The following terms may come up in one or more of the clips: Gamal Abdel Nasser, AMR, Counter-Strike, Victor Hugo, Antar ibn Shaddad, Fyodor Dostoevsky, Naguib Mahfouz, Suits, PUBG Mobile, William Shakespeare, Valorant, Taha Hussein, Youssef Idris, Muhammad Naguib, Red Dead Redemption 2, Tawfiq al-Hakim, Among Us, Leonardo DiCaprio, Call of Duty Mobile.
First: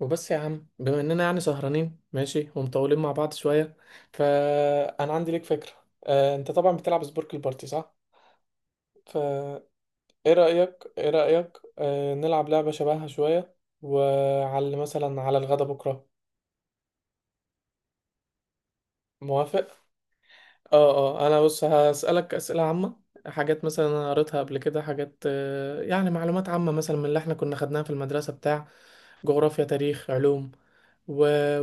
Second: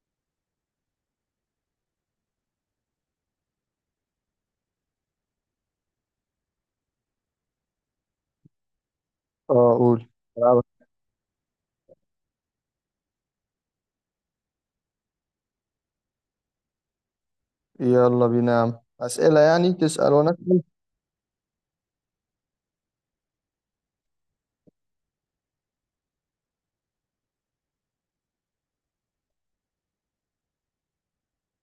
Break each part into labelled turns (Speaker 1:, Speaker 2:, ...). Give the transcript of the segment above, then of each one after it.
Speaker 1: وبس يا عم، بما اننا يعني سهرانين ماشي ومطولين مع بعض شويه، فانا عندي ليك فكره. انت طبعا بتلعب سبورك البارتي، صح؟ فايه
Speaker 2: اه، قول. ألعبك.
Speaker 1: رايك؟ ايه رايك نلعب لعبه شبهها شويه، وعلى مثلا على الغدا بكره؟
Speaker 2: يلا بينا يا عم، أسئلة يعني،
Speaker 1: موافق.
Speaker 2: تسأل وأنا أسأل.
Speaker 1: اه انا بص هسألك أسئلة عامة. حاجات مثلا انا قريتها قبل كده، حاجات يعني معلومات عامة مثلا من اللي احنا كنا خدناها في المدرسة بتاع جغرافيا، تاريخ، علوم و...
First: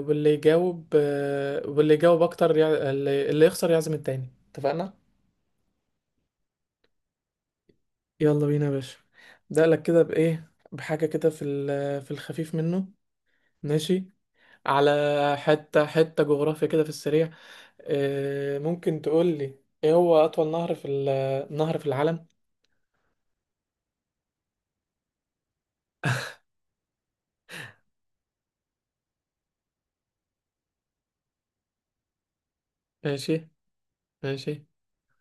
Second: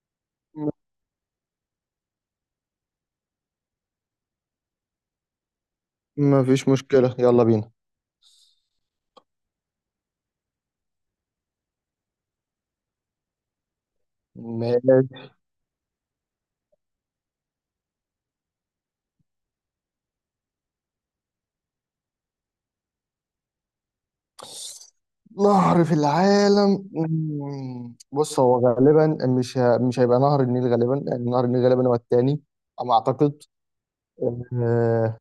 Speaker 1: واللي
Speaker 2: م-
Speaker 1: يجاوب آه، واللي يجاوب اكتر اللي يخسر يعزم التاني، اتفقنا؟
Speaker 2: مفيش مشكلة، يلا بينا.
Speaker 1: يلا بينا يا باشا. ده لك كده بايه، بحاجة كده في في الخفيف منه. ماشي. على
Speaker 2: ماشي.
Speaker 1: حتة حتة جغرافيا كده في السريع. ممكن تقول لي ايه هو اطول نهر في نهر في العالم؟
Speaker 2: نهر في العالم؟ بص، هو غالبا مش هيبقى نهر النيل، غالبا لأن نهر النيل غالبا هو التاني على ما
Speaker 1: ماشي
Speaker 2: أعتقد.
Speaker 1: ماشي.
Speaker 2: آه...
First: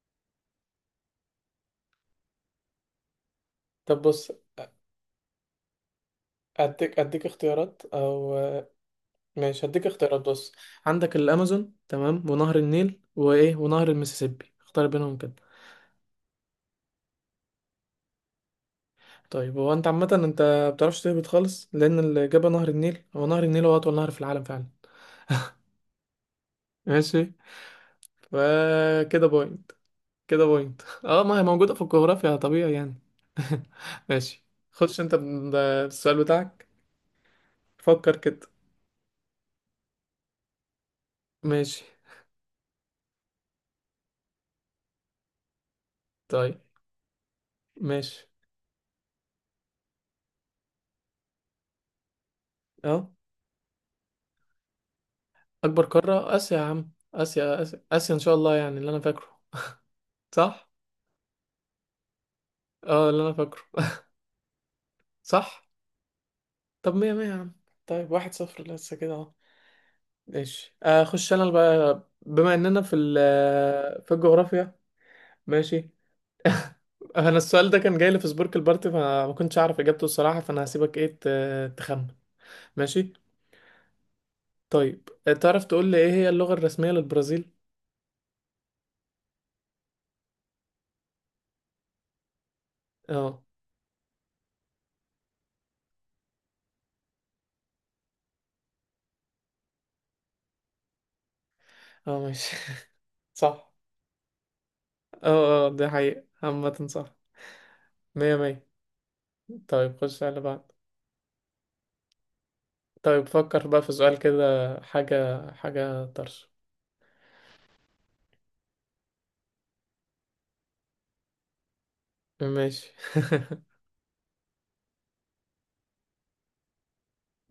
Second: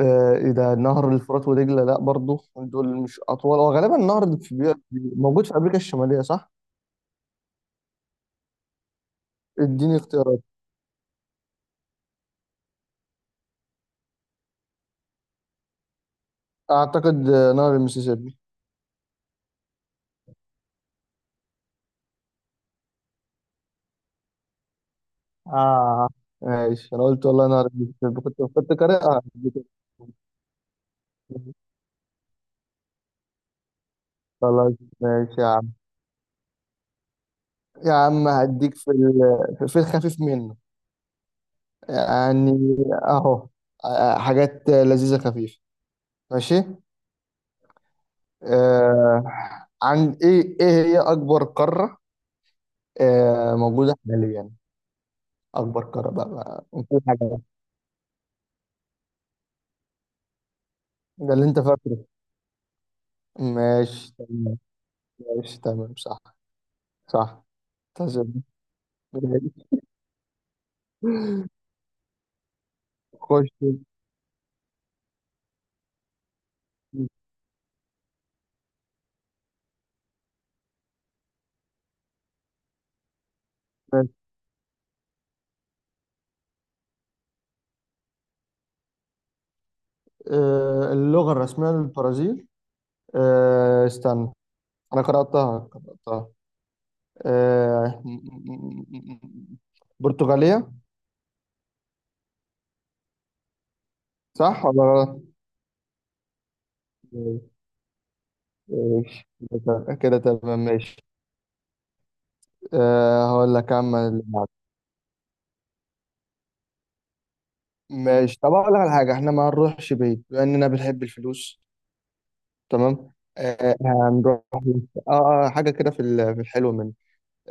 Speaker 2: إيه ده، نهر الفرات ودجلة؟ لا، برضو دول مش أطول. هو غالبا
Speaker 1: طب بص.
Speaker 2: النهر موجود في أمريكا الشمالية، صح؟
Speaker 1: اديك اختيارات، او ماشي هديك
Speaker 2: اديني
Speaker 1: اختيارات،
Speaker 2: اختيارات.
Speaker 1: بص. عندك الامازون، تمام، ونهر النيل وايه، ونهر المسيسيبي. اختار بينهم كده.
Speaker 2: أعتقد نهر المسيسيبي.
Speaker 1: طيب هو انت عامه، انت بتعرفش تهبط خالص. لان الاجابه نهر النيل. هو نهر النيل هو اطول نهر في العالم فعلا.
Speaker 2: اه، ماشي. انا قلت
Speaker 1: ماشي.
Speaker 2: والله انا عربي. كنت قارئها.
Speaker 1: فكده بوينت. كده بوينت. اه، ما هي موجوده في الجغرافيا طبيعي يعني. ماشي.
Speaker 2: خلاص. ماشي يا عم.
Speaker 1: بالسؤال بتاعك.
Speaker 2: يا
Speaker 1: فكر
Speaker 2: عم،
Speaker 1: كده.
Speaker 2: هديك في الخفيف منه
Speaker 1: ماشي
Speaker 2: يعني، اهو. حاجات لذيذة خفيفة.
Speaker 1: طيب.
Speaker 2: ماشي.
Speaker 1: ماشي.
Speaker 2: آه، عن ايه هي اكبر قارة
Speaker 1: اه.
Speaker 2: آه موجودة حاليا؟
Speaker 1: اكبر
Speaker 2: اكبر قارة بقى
Speaker 1: قارة اسيا يا
Speaker 2: بقى.
Speaker 1: عم.
Speaker 2: مفيش حاجة بقى.
Speaker 1: اسيا. آسيا ان شاء الله، يعني اللي انا فاكره. صح؟
Speaker 2: ده اللي انت فاكره.
Speaker 1: اه، اللي انا فاكره.
Speaker 2: ماشي تمام. ماشي
Speaker 1: صح.
Speaker 2: تمام، صح.
Speaker 1: طب مية مية يا
Speaker 2: صح.
Speaker 1: عم. طيب واحد
Speaker 2: تمام.
Speaker 1: صفر لسه كده اهو. ماشي اخش انا بقى، بما اننا في في الجغرافيا. ماشي.
Speaker 2: خش.
Speaker 1: انا السؤال ده كان جاي لي في سبورك البارتي فما كنتش اعرف اجابته الصراحة. فانا هسيبك ايه تخمن. ماشي طيب. تعرف تقول لي ايه هي اللغة الرسمية للبرازيل؟
Speaker 2: اللغة الرسمية للبرازيل؟
Speaker 1: اه
Speaker 2: استنى، أنا قرأتها. آه، م- م- م- م- برتغالية.
Speaker 1: اه ماشي. صح.
Speaker 2: صح ولا غلط؟
Speaker 1: اه اه، ده حقيقة عامة. صح. مية مية.
Speaker 2: ماشي كده،
Speaker 1: طيب
Speaker 2: كده
Speaker 1: خش على اللي
Speaker 2: تمام.
Speaker 1: بعد.
Speaker 2: ماشي.
Speaker 1: طيب
Speaker 2: أه، هقول
Speaker 1: فكر
Speaker 2: لك
Speaker 1: بقى في
Speaker 2: أما
Speaker 1: سؤال
Speaker 2: اللي بعده.
Speaker 1: كده، حاجة حاجة طرش.
Speaker 2: ماشي. طب أقول لك على حاجة، إحنا ما هنروحش بعيد بما إننا بنحب الفلوس.
Speaker 1: ماشي.
Speaker 2: تمام. أه، هنروح. أه، حاجة كده في الحلو منه.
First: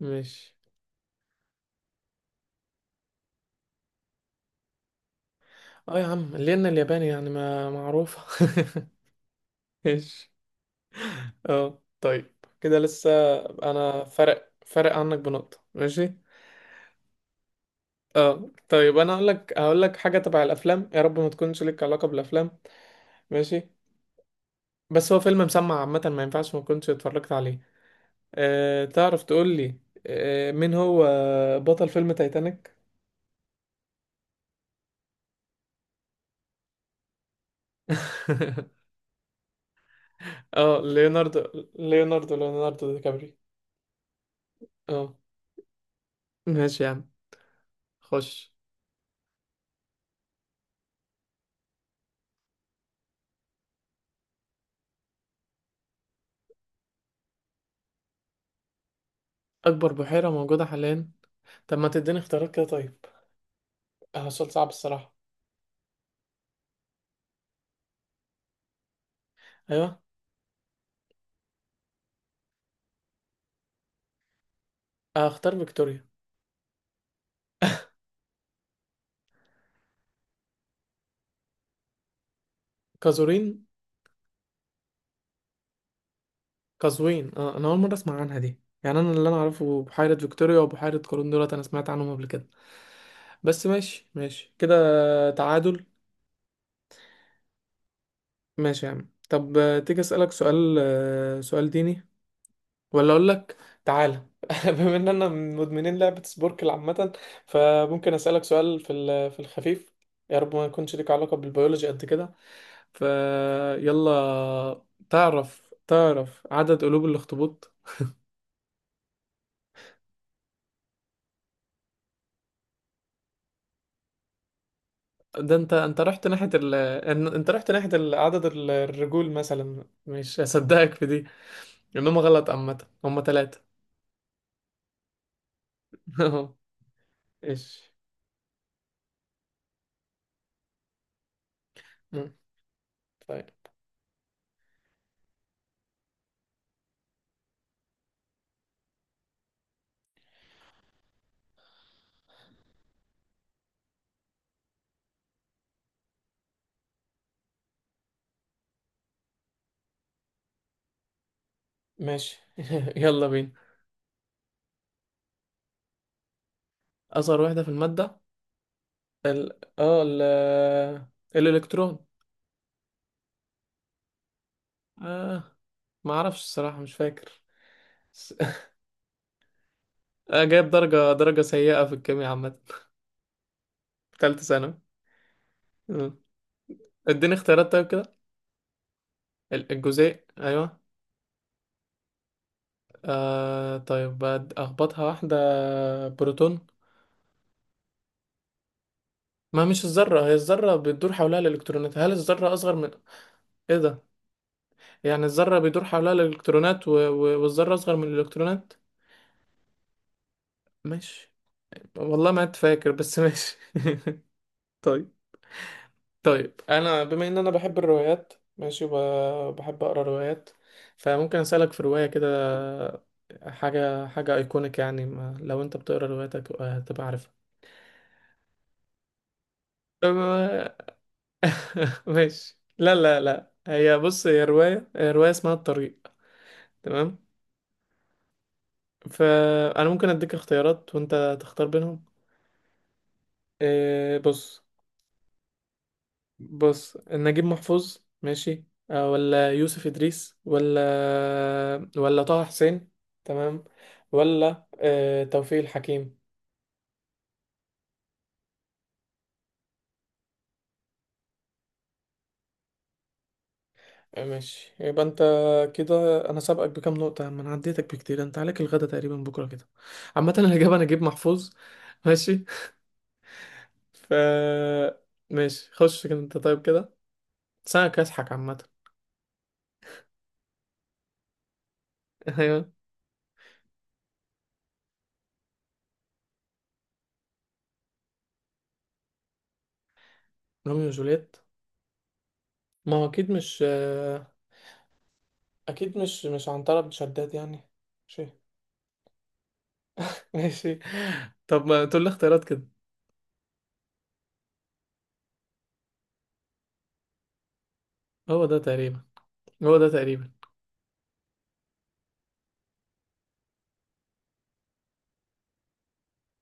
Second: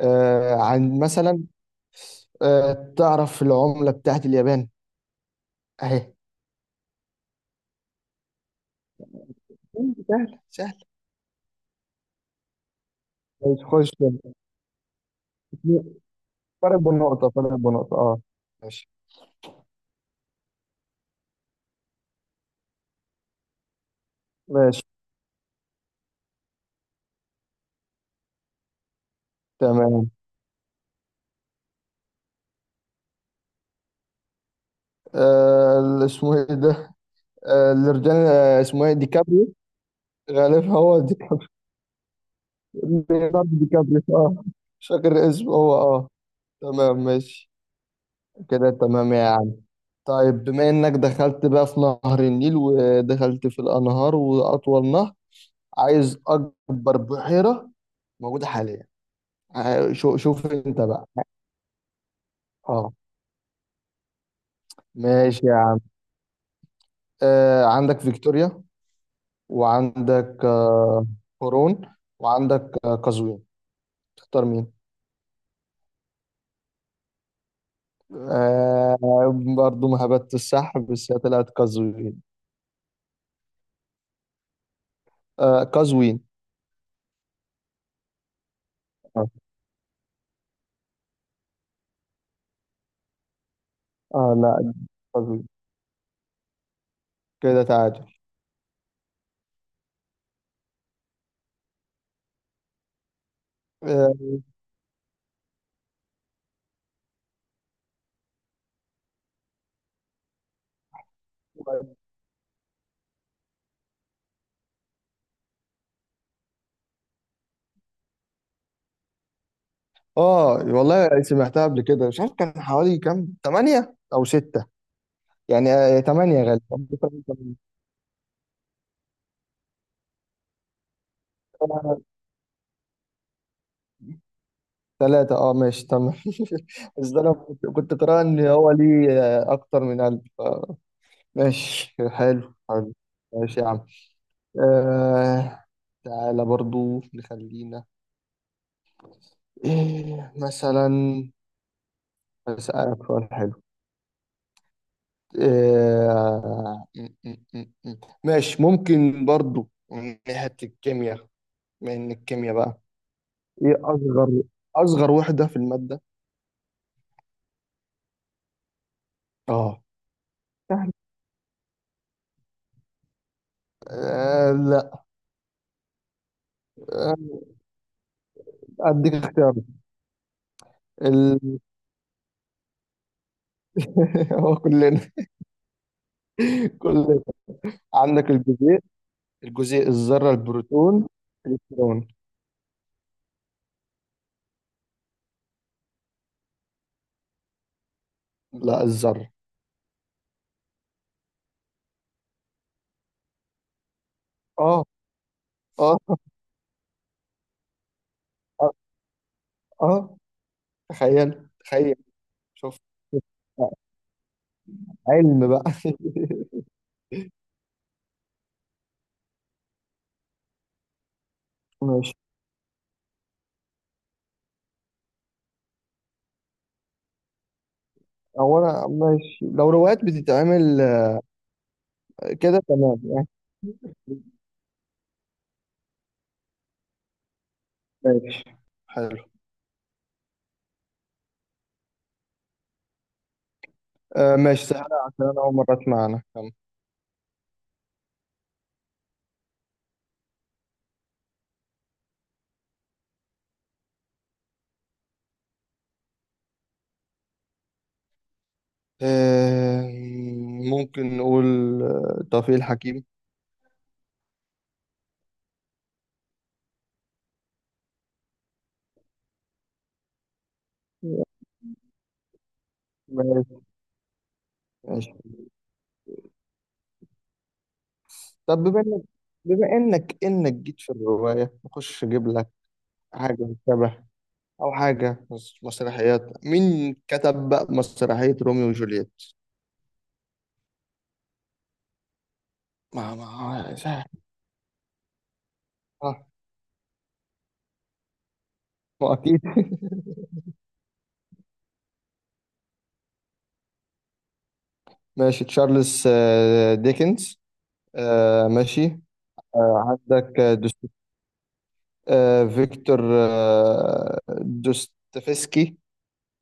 Speaker 1: ماشي.
Speaker 2: عن مثلا. أه، تعرف العملة بتاعت اليابان؟
Speaker 1: اه يا
Speaker 2: أهي.
Speaker 1: عم، لأن الياباني يعني ما معروفة.
Speaker 2: سهل
Speaker 1: ماشي.
Speaker 2: سهل.
Speaker 1: اه طيب. كده لسه.
Speaker 2: ماشي، خش
Speaker 1: أنا
Speaker 2: انت.
Speaker 1: فرق عنك بنقطة، ماشي.
Speaker 2: فرق بنقطة، فرق بنقطة، اه.
Speaker 1: اه
Speaker 2: ماشي.
Speaker 1: طيب، أنا هقول لك حاجة تبع الأفلام. يا رب ما تكونش لك علاقة بالأفلام. ماشي.
Speaker 2: ماشي
Speaker 1: بس هو فيلم مسمع عامة، ما ينفعش ما كنتش اتفرجت عليه. أه، تعرف تقول لي،
Speaker 2: تمام.
Speaker 1: أه مين هو بطل فيلم تايتانيك؟
Speaker 2: آه، اللي اسمه ايه ده؟ آه، الرجال اسمه ايه؟ ديكابريو، غالبا
Speaker 1: اه،
Speaker 2: هو
Speaker 1: ليوناردو.
Speaker 2: ديكابريو.
Speaker 1: ليوناردو دي كابري.
Speaker 2: ليوناردو ديكابريو، اه. مش
Speaker 1: اه
Speaker 2: فاكر اسمه هو، اه.
Speaker 1: ماشي يا
Speaker 2: تمام
Speaker 1: عم.
Speaker 2: ماشي.
Speaker 1: خش.
Speaker 2: كده تمام يا عم. طيب، بما انك دخلت بقى في نهر النيل ودخلت في الانهار واطول نهر، عايز اكبر بحيرة موجودة حاليا.
Speaker 1: اكبر بحيرة
Speaker 2: شوف
Speaker 1: موجودة
Speaker 2: انت بقى.
Speaker 1: حاليا. طب ما تديني اختيارات كده
Speaker 2: اه،
Speaker 1: طيب. اه، سؤال صعب الصراحة.
Speaker 2: ماشي يا عم. آه، عندك فيكتوريا،
Speaker 1: ايوه.
Speaker 2: وعندك هورون، وعندك قزوين. تختار مين؟
Speaker 1: اختار فيكتوريا.
Speaker 2: آه، برضو ما هبت السحب، بس هي طلعت قزوين.
Speaker 1: قزورين.
Speaker 2: آه، قزوين،
Speaker 1: قزوين. اه، انا اول مرة اسمع عنها دي يعني. انا اللي
Speaker 2: آه.
Speaker 1: انا اعرفه بحيرة فيكتوريا وبحيرة قارون. دولت انا سمعت عنهم قبل كده. بس ماشي
Speaker 2: اه،
Speaker 1: ماشي
Speaker 2: لا،
Speaker 1: كده.
Speaker 2: قزوين.
Speaker 1: تعادل.
Speaker 2: كده تعادل.
Speaker 1: ماشي يا عم. طب تيجي اسألك سؤال، سؤال ديني ولا اقول لك؟ تعالى.
Speaker 2: اه.
Speaker 1: بما ان انا من مدمنين لعبة سبوركل عامة، فممكن اسألك سؤال في في الخفيف. يا رب ما يكونش ليك علاقة بالبيولوجي قد كده. فيلا. تعرف عدد قلوب الاخطبوط؟
Speaker 2: والله سمعتها قبل كده، مش عارف كان حوالي كام، تمانية او ستة
Speaker 1: ده انت
Speaker 2: يعني.
Speaker 1: انت
Speaker 2: آه،
Speaker 1: رحت
Speaker 2: تمانية
Speaker 1: ناحية
Speaker 2: غالبا.
Speaker 1: انت رحت ناحية عدد الرجول مثلا. مش هصدقك في دي انهم غلط. عامة هم ثلاثة.
Speaker 2: ثلاثة، اه، ماشي تمام. بس ده انا كنت
Speaker 1: ايش.
Speaker 2: كنت قارئ ان هو ليه اكتر من قلب، آه. ماشي.
Speaker 1: مم.
Speaker 2: حلو حلو.
Speaker 1: طيب.
Speaker 2: ماشي يا عم. آه، تعالى برضو نخلينا. إيه مثلا، أسألك سؤال حلو. آه م- م- م- م. ماشي. ممكن برضو من ناحية الكيمياء، من
Speaker 1: ماشي
Speaker 2: الكيمياء بقى.
Speaker 1: يلا بينا.
Speaker 2: إيه أصغر وحدة في المادة؟
Speaker 1: اصغر واحدة في المادة، ال
Speaker 2: آه،
Speaker 1: اه
Speaker 2: سهل.
Speaker 1: الالكترون.
Speaker 2: آه، لا.
Speaker 1: اه، ما اعرفش الصراحة، مش
Speaker 2: آه،
Speaker 1: فاكر. بس-
Speaker 2: أديك اختيار.
Speaker 1: آه، جايب درجة
Speaker 2: ال...
Speaker 1: سيئة في الكيمياء عامة في تالتة
Speaker 2: هو
Speaker 1: ثانوي.
Speaker 2: كلنا.
Speaker 1: آه.
Speaker 2: كلنا.
Speaker 1: اديني اختيارات طيب كده.
Speaker 2: عندك الجزيء الجزيء
Speaker 1: الجزيء،
Speaker 2: الذرة،
Speaker 1: ايوه.
Speaker 2: البروتون، الإلكترون.
Speaker 1: آه طيب اخبطها واحدة، بروتون.
Speaker 2: لا، الذرة.
Speaker 1: ما مش الذرة، هي الذرة بتدور حولها الالكترونات. هل الذرة اصغر من ايه ده؟
Speaker 2: آه
Speaker 1: يعني الذرة بيدور
Speaker 2: آه
Speaker 1: حولها الالكترونات والذرة اصغر من
Speaker 2: آه
Speaker 1: الالكترونات.
Speaker 2: آه.
Speaker 1: ماشي.
Speaker 2: تخيل تخيل.
Speaker 1: والله ما كنت
Speaker 2: شوف.
Speaker 1: فاكر بس ماشي. طيب.
Speaker 2: علم بقى.
Speaker 1: طيب انا بما ان انا بحب الروايات ماشي وبحب اقرا روايات، فممكن اسالك في روايه
Speaker 2: ماشي،
Speaker 1: كده. حاجه حاجه ايكونيك يعني، ما لو انت بتقرا رواياتك هتبقى عارفها.
Speaker 2: هو انا ماشي لو روايات
Speaker 1: أم-
Speaker 2: بتتعمل.
Speaker 1: ماشي.
Speaker 2: كده
Speaker 1: لا
Speaker 2: تمام
Speaker 1: لا
Speaker 2: يعني.
Speaker 1: لا، هي بص، هي روايه اسمها الطريق. تمام.
Speaker 2: ماشي حلو.
Speaker 1: فانا ممكن اديك اختيارات وانت تختار بينهم. إيه،
Speaker 2: آه،
Speaker 1: بص.
Speaker 2: ماشي سهلة عشان انا اول مرة اسمع عنها، كم؟
Speaker 1: بص، نجيب محفوظ، ماشي، ولا يوسف إدريس، ولا طه حسين، تمام، ولا توفيق الحكيم؟
Speaker 2: آه، ممكن نقول توفيق الحكيم.
Speaker 1: آه، ماشي. يبقى انت كده. انا سابقك بكام نقطة، ما انا عديتك بكتير. انت عليك الغدا تقريبا بكرة كده. عامة الإجابة نجيب محفوظ. ماشي.
Speaker 2: ماشي.
Speaker 1: ف
Speaker 2: ماشي
Speaker 1: ماشي. خش كده انت طيب كده. سنة كاسحك عامة.
Speaker 2: طب، بما انك جيت في الرواية، نخش اجيب لك
Speaker 1: ايوه.
Speaker 2: حاجة شبه، او حاجة مسرحيات. مين كتب بقى مسرحية روميو وجولييت؟
Speaker 1: روميو وجوليت. ما هو
Speaker 2: ما
Speaker 1: اكيد مش اكيد
Speaker 2: ما
Speaker 1: مش، مش عنترة بن شداد يعني. ماشي.
Speaker 2: ما أكيد.
Speaker 1: ماشي. طب ما تقول لي اختيارات كده.
Speaker 2: ماشي. تشارلز ديكنز.
Speaker 1: هو ده
Speaker 2: ماشي.
Speaker 1: تقريبا. هو ده تقريبا.
Speaker 2: عندك آه، دوست... آه، فيكتور. دوستويفسكي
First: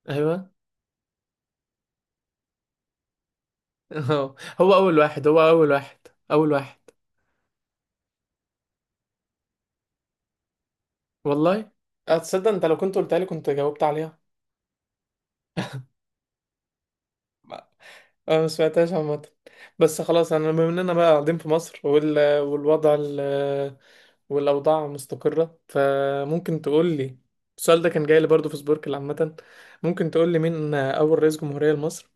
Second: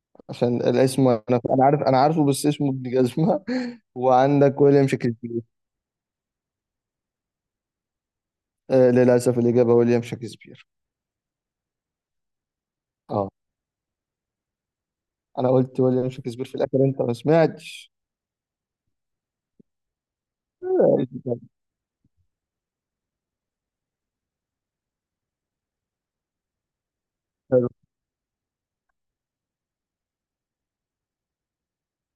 Speaker 1: ايوه.
Speaker 2: عشان الاسم. انا عارف، انا عارفه، بس اسمه ابن جزمه.
Speaker 1: هو
Speaker 2: وعندك
Speaker 1: هو
Speaker 2: ويليام
Speaker 1: اول واحد. هو
Speaker 2: شكسبير.
Speaker 1: اول واحد. اول واحد.
Speaker 2: للاسف الاجابه ويليام شكسبير.
Speaker 1: والله اتصدق انت، لو كنت قلت لي
Speaker 2: اه،
Speaker 1: كنت جاوبت عليها.
Speaker 2: انا قلت ويليام شكسبير في الاخر، انت ما
Speaker 1: ما-
Speaker 2: سمعتش.
Speaker 1: انا ما سمعتهاش عامه. بس خلاص، انا بما اننا بقى قاعدين
Speaker 2: آه،
Speaker 1: في مصر، والوضع والاوضاع مستقره، فممكن تقول لي.
Speaker 2: حلو.
Speaker 1: السؤال ده كان جاي لي برضه في سبوركل عامه. ممكن تقول لي مين اول رئيس جمهوريه لمصر؟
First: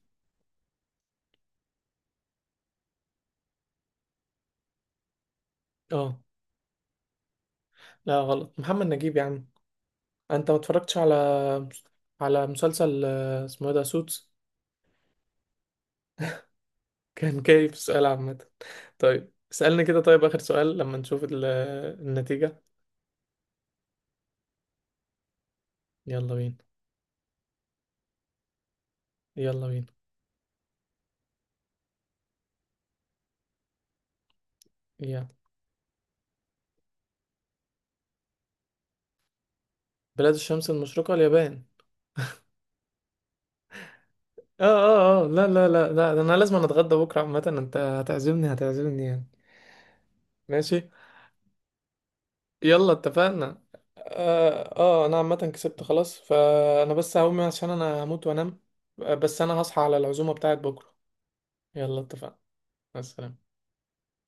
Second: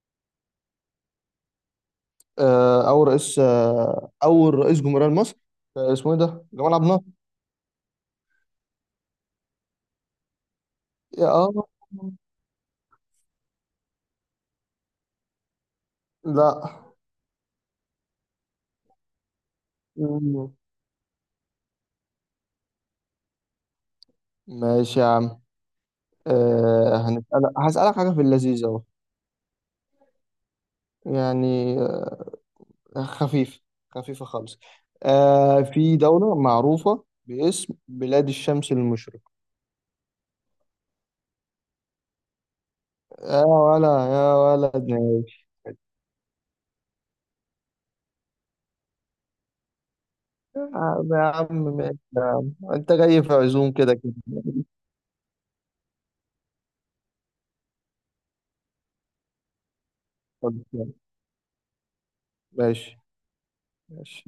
Speaker 2: آه، او رئيس آه، اول رئيس جمهوريه مصر، اسمه
Speaker 1: اه،
Speaker 2: ايه ده؟ جمال عبد الناصر.
Speaker 1: لا غلط. محمد نجيب يا عم. انت ما اتفرجتش على،
Speaker 2: اه.
Speaker 1: على مسلسل اسمه إيه ده سوتس؟
Speaker 2: لا.
Speaker 1: كان كيف سؤال عامة. طيب اسألني كده طيب، آخر
Speaker 2: مم.
Speaker 1: سؤال لما نشوف النتيجة.
Speaker 2: ماشي يا عم.
Speaker 1: يلا بينا.
Speaker 2: أه، هسألك حاجة في اللذيذ أهو،
Speaker 1: يلا بينا.
Speaker 2: يعني. خفيفة. خفيفة خالص.
Speaker 1: يلا.
Speaker 2: أه، في دولة معروفة باسم بلاد الشمس المشرقة؟
Speaker 1: بلاد الشمس المشرقة اليابان.
Speaker 2: يا
Speaker 1: اه
Speaker 2: ولد،
Speaker 1: اه اه لا
Speaker 2: ماشي.
Speaker 1: لا لا لا، ده انا لازم أنا اتغدى بكرة عامة، انت هتعزمني هتعزمني يعني.
Speaker 2: يا
Speaker 1: ماشي.
Speaker 2: عم، يا عم، ماشي يا عم.
Speaker 1: يلا
Speaker 2: أنت جاي في
Speaker 1: اتفقنا.
Speaker 2: عزوم كده كده.
Speaker 1: اه، آه انا عامة كسبت خلاص، فانا بس هقوم عشان انا هموت وانام. بس انا هصحى على العزومة بتاعت بكرة. يلا اتفقنا.
Speaker 2: ماشي
Speaker 1: مع السلامة.
Speaker 2: ماشي.